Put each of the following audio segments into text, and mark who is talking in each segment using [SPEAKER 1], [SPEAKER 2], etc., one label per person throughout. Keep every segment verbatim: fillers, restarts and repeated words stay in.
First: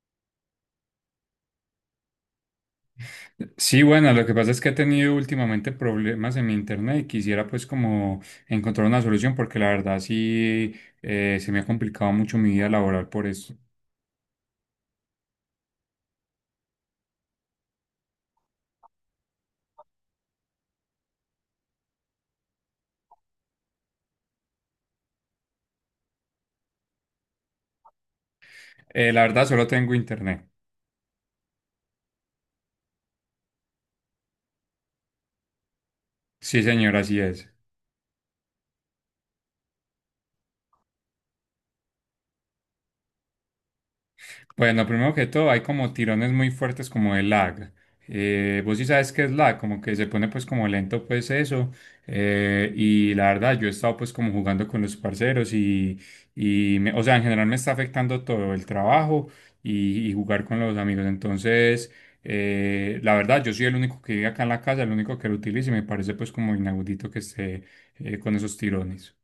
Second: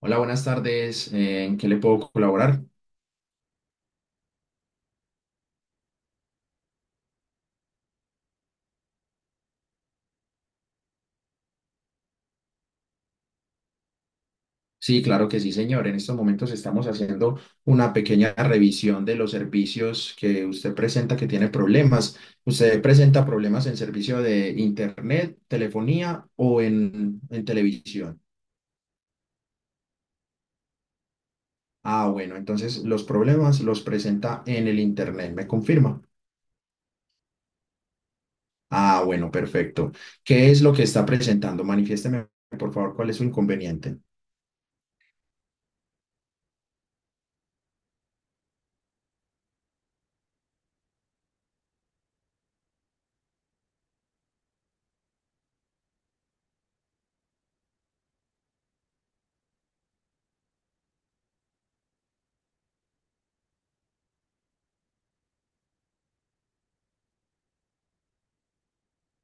[SPEAKER 1] Hola, buenas tardes. Eh, ¿En qué le puedo colaborar?
[SPEAKER 2] Sí, bueno, lo que pasa es que he tenido últimamente problemas en mi internet y quisiera pues como encontrar una solución porque la verdad sí eh, se me ha complicado mucho mi vida laboral por eso.
[SPEAKER 1] Sí, claro que sí, señor. En estos momentos estamos haciendo una pequeña revisión de los servicios que usted presenta que tiene problemas. ¿Usted presenta problemas en servicio de internet, telefonía o en, en televisión?
[SPEAKER 2] Eh, la verdad solo tengo internet.
[SPEAKER 1] Ah, bueno, entonces los problemas los presenta en el internet, ¿me confirma?
[SPEAKER 2] Sí, señor, así es.
[SPEAKER 1] Ah, bueno, perfecto. ¿Qué es lo que está presentando? Manifiésteme, por favor, cuál es su inconveniente.
[SPEAKER 2] Bueno, primero que todo, hay como tirones muy fuertes como de lag. Eh, vos sí sabes qué es lag, como que se pone pues como lento pues eso. Eh, y la verdad, yo he estado pues como jugando con los parceros y, y me- o sea, en general me está afectando todo el trabajo y, y jugar con los amigos. Entonces, eh, la verdad, yo soy el único que vive acá en la casa, el único que lo utiliza y me parece pues como inaudito que esté eh, con esos tirones.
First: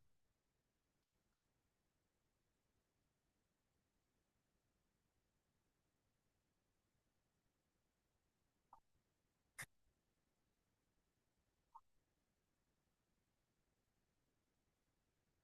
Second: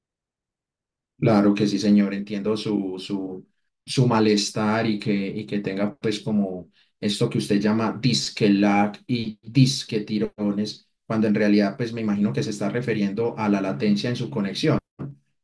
[SPEAKER 1] Claro que sí, señor, entiendo su, su, su malestar y que, y que tenga pues como esto que usted llama disque lag y disque tirones, cuando en realidad pues me imagino que se está refiriendo a la latencia en su conexión.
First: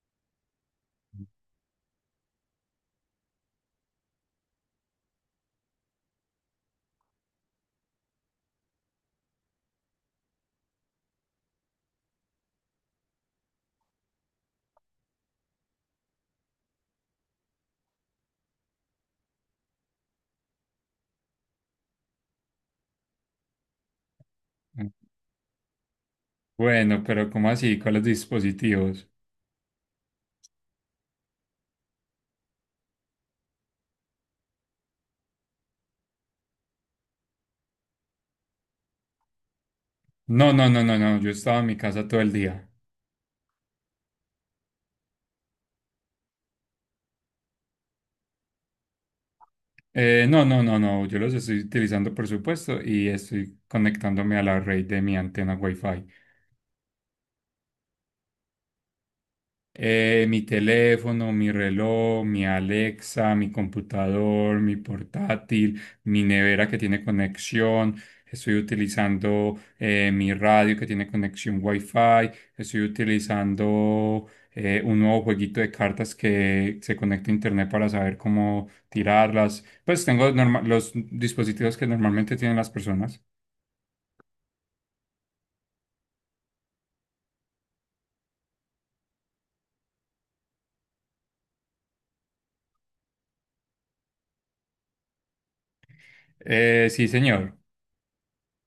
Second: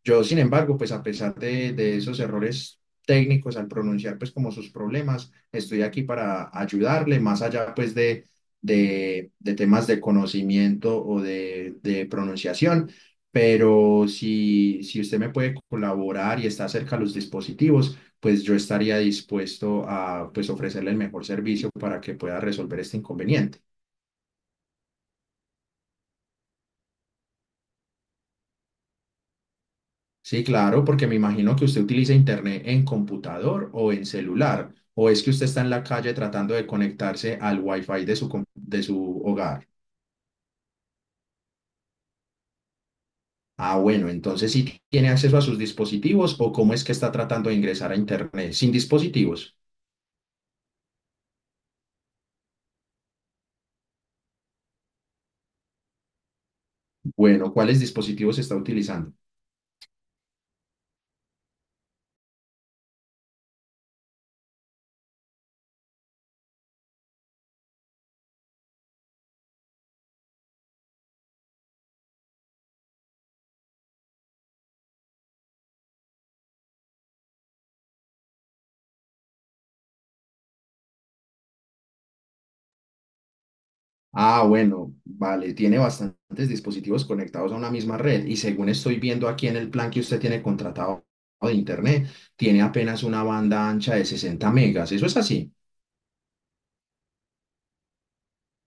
[SPEAKER 1] Yo, sin embargo, pues a pesar de, de esos errores técnicos al pronunciar pues como sus problemas, estoy aquí para ayudarle, más allá pues de, de, de temas de conocimiento o de, de pronunciación, pero si, si usted me puede colaborar y está cerca a los dispositivos, pues yo estaría dispuesto a pues ofrecerle el mejor servicio para que pueda resolver este inconveniente.
[SPEAKER 2] Bueno, pero ¿cómo así? ¿Cuáles dispositivos?
[SPEAKER 1] Sí, claro, porque me imagino que usted utiliza internet en computador o en celular, o es que usted está en la calle tratando de conectarse al wifi de su, com- de su hogar.
[SPEAKER 2] No, no, no, no, no, yo estaba en mi casa todo el día.
[SPEAKER 1] Ah, bueno, entonces sí tiene acceso a sus dispositivos o cómo es que está tratando de ingresar a internet sin dispositivos.
[SPEAKER 2] Eh, no, no, no, no, yo los estoy utilizando por supuesto y estoy conectándome a la red de mi antena Wi-Fi.
[SPEAKER 1] Bueno, ¿cuáles dispositivos está utilizando?
[SPEAKER 2] Eh, mi teléfono, mi reloj, mi Alexa, mi computador, mi portátil, mi nevera que tiene conexión. Estoy utilizando eh, mi radio que tiene conexión Wi-Fi. Estoy utilizando eh, un nuevo jueguito de cartas que se conecta a internet para saber cómo tirarlas. Pues tengo norma- los dispositivos que normalmente tienen las personas.
[SPEAKER 1] Ah, bueno, vale, tiene bastantes dispositivos conectados a una misma red y según estoy viendo aquí en el plan que usted tiene contratado de internet, tiene apenas una banda ancha de sesenta megas. ¿Eso es así?
[SPEAKER 2] Eh, sí, señor.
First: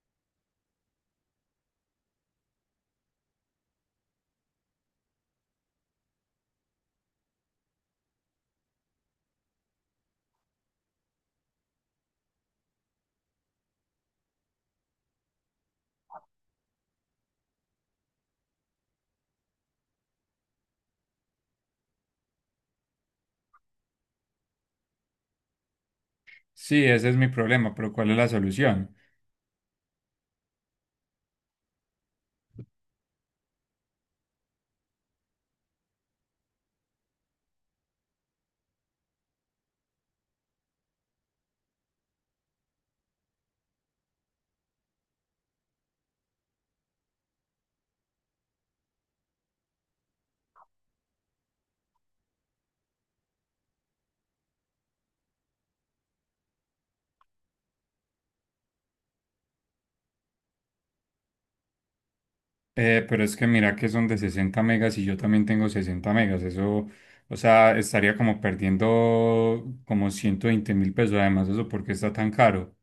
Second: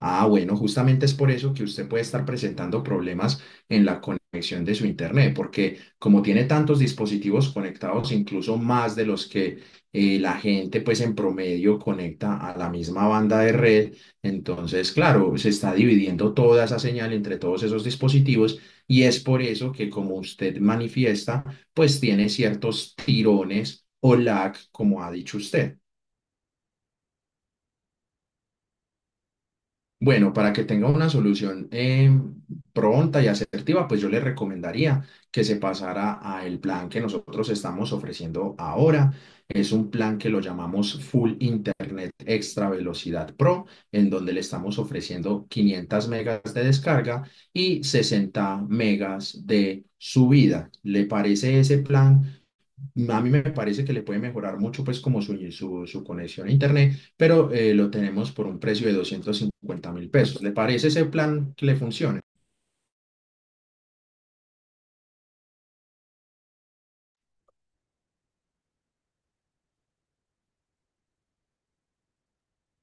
[SPEAKER 1] Ah, bueno, justamente es por eso que usted puede estar presentando problemas en la conexión de su internet, porque como tiene tantos dispositivos conectados, incluso más de los que eh, la gente pues en promedio conecta a la misma banda de red, entonces claro, se está dividiendo toda esa señal entre todos esos dispositivos y es por eso que, como usted manifiesta, pues tiene ciertos tirones o lag, como ha dicho usted.
[SPEAKER 2] Sí, ese es mi problema, pero ¿cuál es la solución?
[SPEAKER 1] Bueno, para que tenga una solución eh, pronta y asertiva, pues yo le recomendaría que se pasara a el plan que nosotros estamos ofreciendo ahora. Es un plan que lo llamamos Full Internet Extra Velocidad Pro, en donde le estamos ofreciendo quinientas megas de descarga y sesenta megas de subida. ¿Le parece ese plan? A mí me parece que le puede mejorar mucho pues como su, su, su conexión a internet, pero eh, lo tenemos por un precio de doscientos cincuenta mil pesos. ¿Le parece ese plan que le funcione?
[SPEAKER 2] Eh, pero es que mira que son de sesenta megas y yo también tengo sesenta megas. Eso, o sea, estaría como perdiendo como ciento veinte mil pesos. Además, eso porque está tan caro.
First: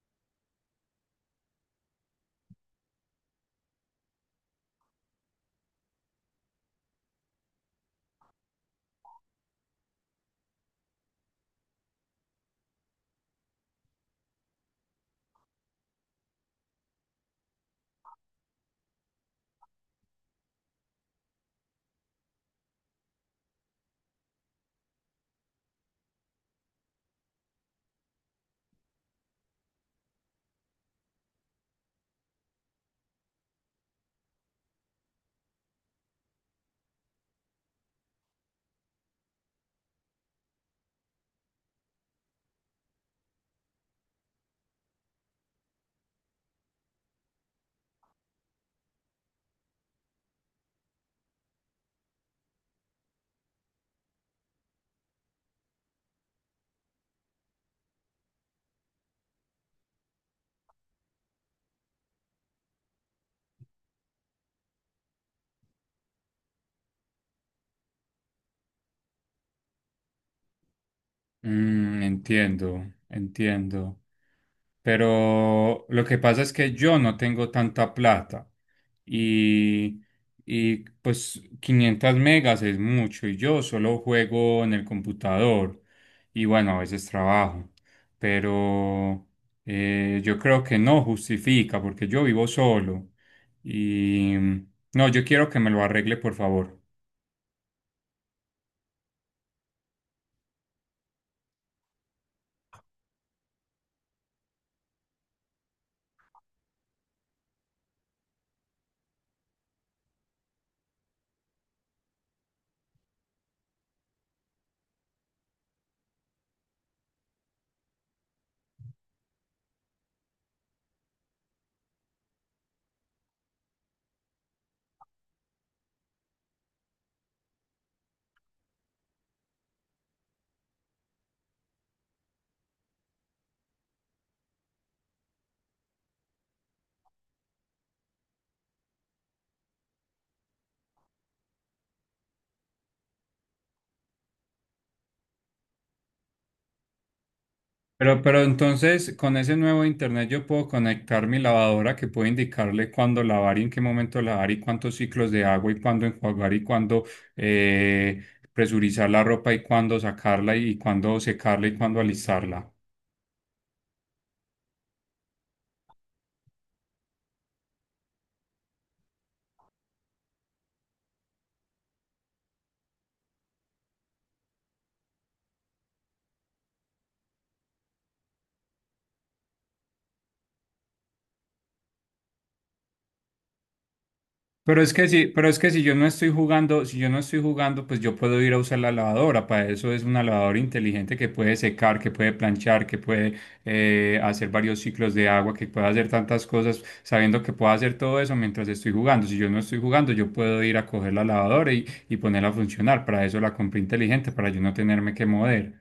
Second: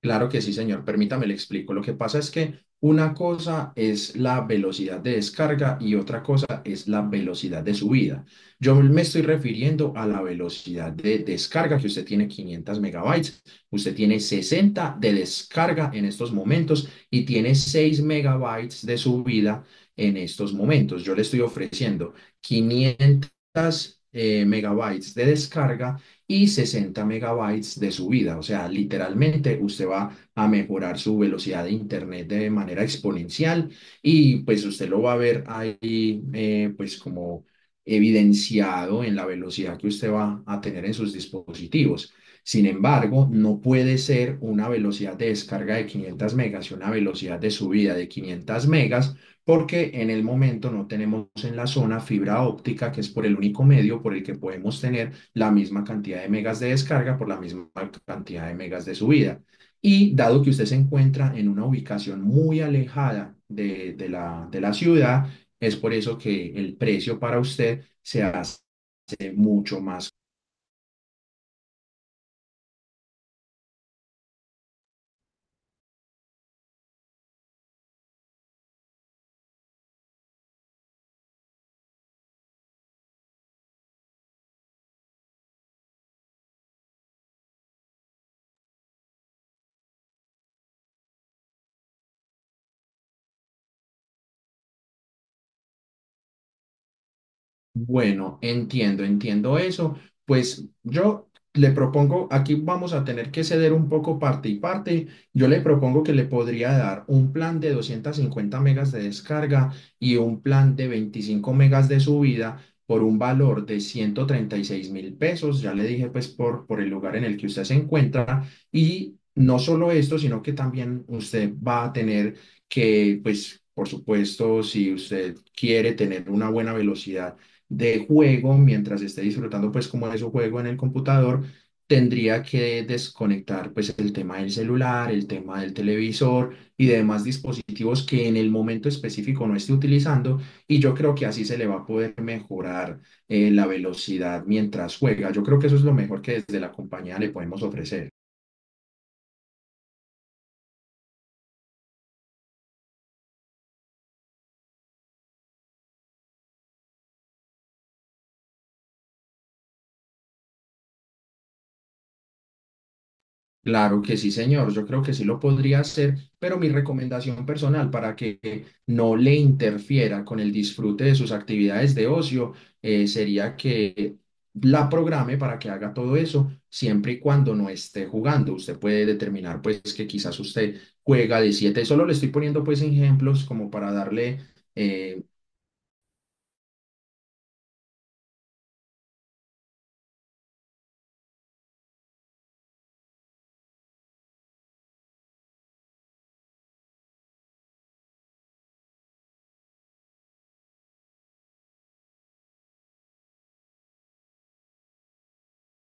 [SPEAKER 1] Claro que sí, señor. Permítame, le explico. Lo que pasa es que una cosa es la velocidad de descarga y otra cosa es la velocidad de subida. Yo me estoy refiriendo a la velocidad de descarga, que usted tiene quinientos megabytes, usted tiene sesenta de descarga en estos momentos y tiene seis megabytes de subida en estos momentos. Yo le estoy ofreciendo quinientos eh, megabytes de descarga y sesenta megabytes de subida. O sea, literalmente usted va a mejorar su velocidad de internet de manera exponencial y pues usted lo va a ver ahí, eh, pues como evidenciado en la velocidad que usted va a tener en sus dispositivos. Sin embargo, no puede ser una velocidad de descarga de quinientas megas y una velocidad de subida de quinientas megas porque en el momento no tenemos en la zona fibra óptica, que es por el único medio por el que podemos tener la misma cantidad de megas de descarga por la misma cantidad de megas de subida. Y dado que usted se encuentra en una ubicación muy alejada de, de la, de la ciudad, es por eso que el precio para usted se hace mucho más.
[SPEAKER 2] Mm, entiendo, entiendo. Pero lo que pasa es que yo no tengo tanta plata y, y pues quinientas megas es mucho y yo solo juego en el computador y bueno, a veces trabajo, pero eh, yo creo que no justifica porque yo vivo solo y no, yo quiero que me lo arregle por favor.
[SPEAKER 1] Bueno, entiendo, entiendo eso. Pues yo le propongo, aquí vamos a tener que ceder un poco parte y parte. Yo le propongo que le podría dar un plan de doscientas cincuenta megas de descarga y un plan de veinticinco megas de subida por un valor de ciento treinta y seis mil pesos. Ya le dije pues por, por el lugar en el que usted se encuentra. Y no solo esto, sino que también usted va a tener que, pues, por supuesto, si usted quiere tener una buena velocidad de juego, mientras esté disfrutando pues como de su juego en el computador, tendría que desconectar pues el tema del celular, el tema del televisor y de demás dispositivos que en el momento específico no esté utilizando, y yo creo que así se le va a poder mejorar eh, la velocidad mientras juega. Yo creo que eso es lo mejor que desde la compañía le podemos ofrecer.
[SPEAKER 2] Pero, pero entonces, con ese nuevo internet yo puedo conectar mi lavadora que puede indicarle cuándo lavar y en qué momento lavar y cuántos ciclos de agua y cuándo enjuagar y cuándo eh, presurizar la ropa y cuándo sacarla y cuándo secarla y cuándo alistarla.
[SPEAKER 1] Claro que sí, señor. Yo creo que sí lo podría hacer, pero mi recomendación personal, para que no le interfiera con el disfrute de sus actividades de ocio, eh, sería que la programe para que haga todo eso siempre y cuando no esté jugando. Usted puede determinar pues que quizás usted juega de siete. Solo le estoy poniendo pues ejemplos como para darle.
[SPEAKER 2] Pero es que
[SPEAKER 1] eh,
[SPEAKER 2] si, pero es que si yo no estoy jugando, si yo no estoy jugando, pues yo puedo ir a usar la lavadora. Para eso es una lavadora inteligente que puede secar, que puede planchar, que puede eh, hacer varios ciclos de agua, que puede hacer tantas cosas, sabiendo que puedo hacer todo eso mientras estoy jugando. Si yo no estoy jugando, yo puedo ir a coger la lavadora y, y ponerla a funcionar. Para eso la compré inteligente, para yo no tenerme que mover.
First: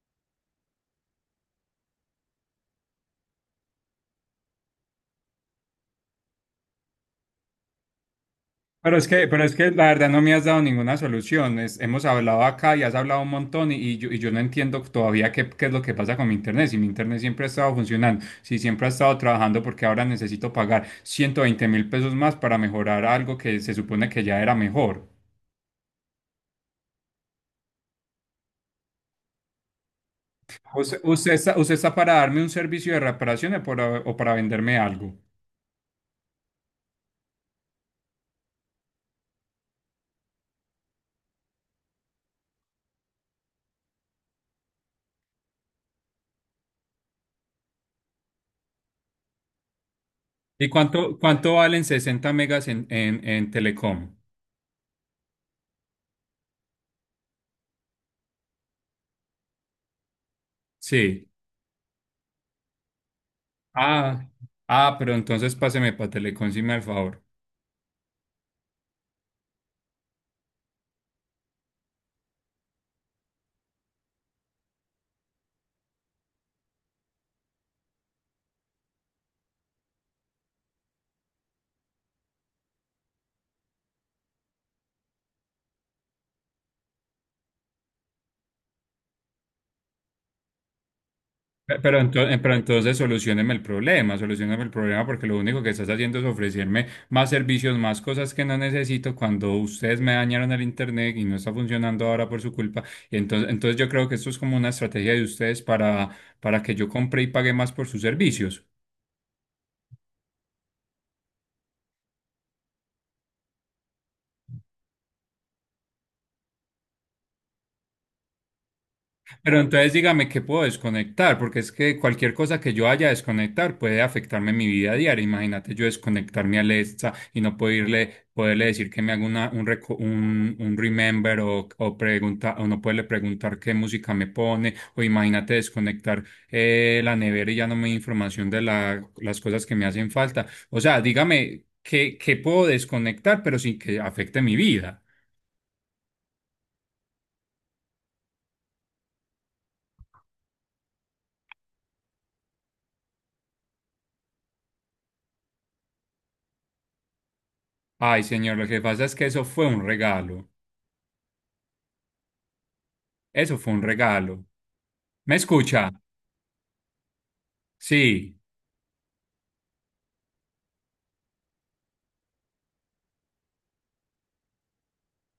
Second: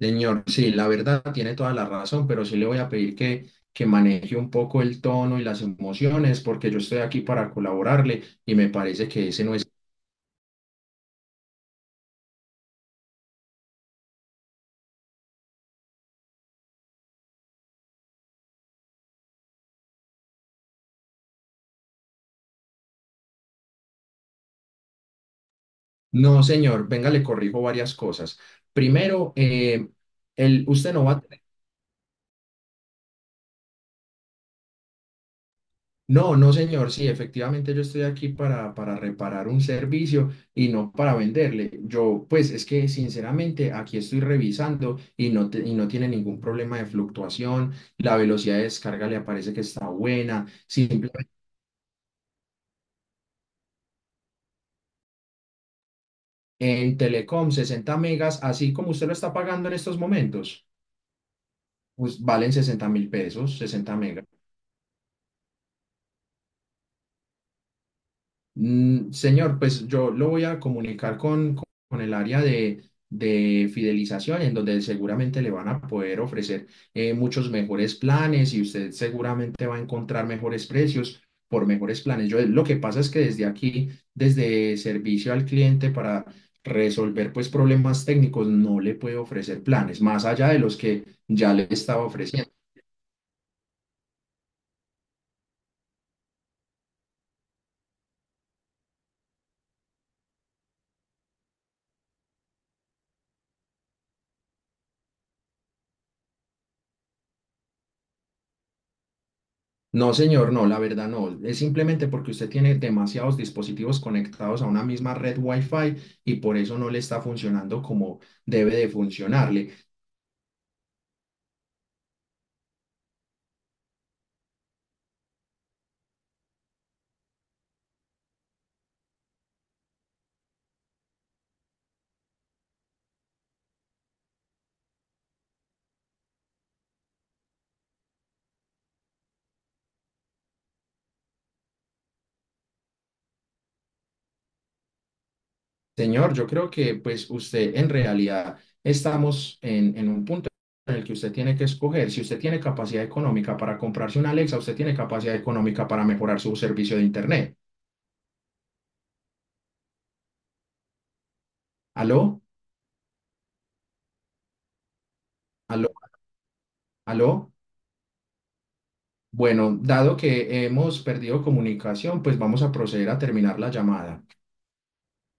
[SPEAKER 1] Señor, sí, la verdad tiene toda la razón, pero sí le voy a pedir que, que maneje un poco el tono y las emociones, porque yo estoy aquí para colaborarle y me
[SPEAKER 2] Pero es
[SPEAKER 1] parece
[SPEAKER 2] que,
[SPEAKER 1] que
[SPEAKER 2] pero
[SPEAKER 1] ese
[SPEAKER 2] es
[SPEAKER 1] no es.
[SPEAKER 2] que la verdad no me has dado ninguna solución. Es- hemos hablado acá y has hablado un montón y, y yo, y yo no entiendo todavía qué, qué es lo que pasa con mi internet. Si mi internet siempre ha estado funcionando, si siempre ha estado trabajando, porque ahora necesito pagar ciento veinte mil pesos más para mejorar algo que se supone que ya era mejor.
[SPEAKER 1] No, señor, venga, le corrijo varias cosas. Primero, eh, el, usted
[SPEAKER 2] Usted,
[SPEAKER 1] no va a.
[SPEAKER 2] usted está, usted está para darme un servicio de reparaciones por a- o para venderme algo.
[SPEAKER 1] No, no, señor, sí, efectivamente yo estoy aquí para, para reparar un servicio y no para venderle. Yo, pues es que sinceramente aquí estoy revisando y no, te- y no tiene ningún problema de fluctuación, la velocidad de descarga le aparece que está buena,
[SPEAKER 2] ¿Y cuánto,
[SPEAKER 1] simplemente
[SPEAKER 2] cuánto valen sesenta megas en, en, en Telecom?
[SPEAKER 1] en Telecom sesenta megas, así como usted lo está pagando en estos momentos,
[SPEAKER 2] Sí.
[SPEAKER 1] pues valen sesenta mil pesos, sesenta megas.
[SPEAKER 2] Ah, ah, pero entonces páseme para Telecom, si me da el favor.
[SPEAKER 1] Mm, señor, pues yo lo voy a comunicar con, con con el área de, de fidelización, en donde seguramente le van a poder ofrecer eh, muchos mejores planes y usted seguramente va a encontrar mejores precios por mejores planes. Yo, lo que pasa es que desde aquí, desde servicio al cliente, para resolver pues problemas técnicos, no le puedo ofrecer planes más allá de los que ya le
[SPEAKER 2] Pe- Pero,
[SPEAKER 1] estaba
[SPEAKER 2] entonces,
[SPEAKER 1] ofreciendo.
[SPEAKER 2] pero entonces solucioneme el problema, solucioneme el problema porque lo único que estás haciendo es ofrecerme más servicios, más cosas que no necesito cuando ustedes me dañaron el internet y no está funcionando ahora por su culpa. Entonces, entonces yo creo que esto es como una estrategia de ustedes para, para que yo compre y pague más por sus servicios.
[SPEAKER 1] No, señor, no, la verdad no. Es simplemente porque usted tiene demasiados dispositivos conectados a una misma red Wi-Fi y por eso no le está funcionando como debe de
[SPEAKER 2] Pero
[SPEAKER 1] funcionarle.
[SPEAKER 2] entonces dígame qué puedo desconectar, porque es que cualquier cosa que yo haya desconectar puede afectarme en mi vida diaria. Imagínate yo desconectarme a Alexa y no poderle, poderle decir que me haga una, un, reco- un, un remember o, o, pregunta, o no poderle preguntar qué música me pone, o imagínate desconectar eh, la nevera y ya no me da información de la- las cosas que me hacen falta. O sea, dígame qué, qué puedo desconectar, pero sin que afecte mi vida.
[SPEAKER 1] Señor, yo creo que pues usted, en realidad, estamos en, en un punto en el que usted tiene que escoger. Si usted tiene capacidad económica para comprarse una Alexa, usted tiene capacidad económica para mejorar su servicio de Internet.
[SPEAKER 2] Ay, señor, lo que pasa es que eso fue un regalo.
[SPEAKER 1] ¿Aló?
[SPEAKER 2] Eso fue un regalo. ¿Me escucha?
[SPEAKER 1] ¿Aló? ¿Aló?
[SPEAKER 2] Sí.
[SPEAKER 1] Bueno, dado que hemos perdido comunicación, pues vamos a proceder a terminar la llamada.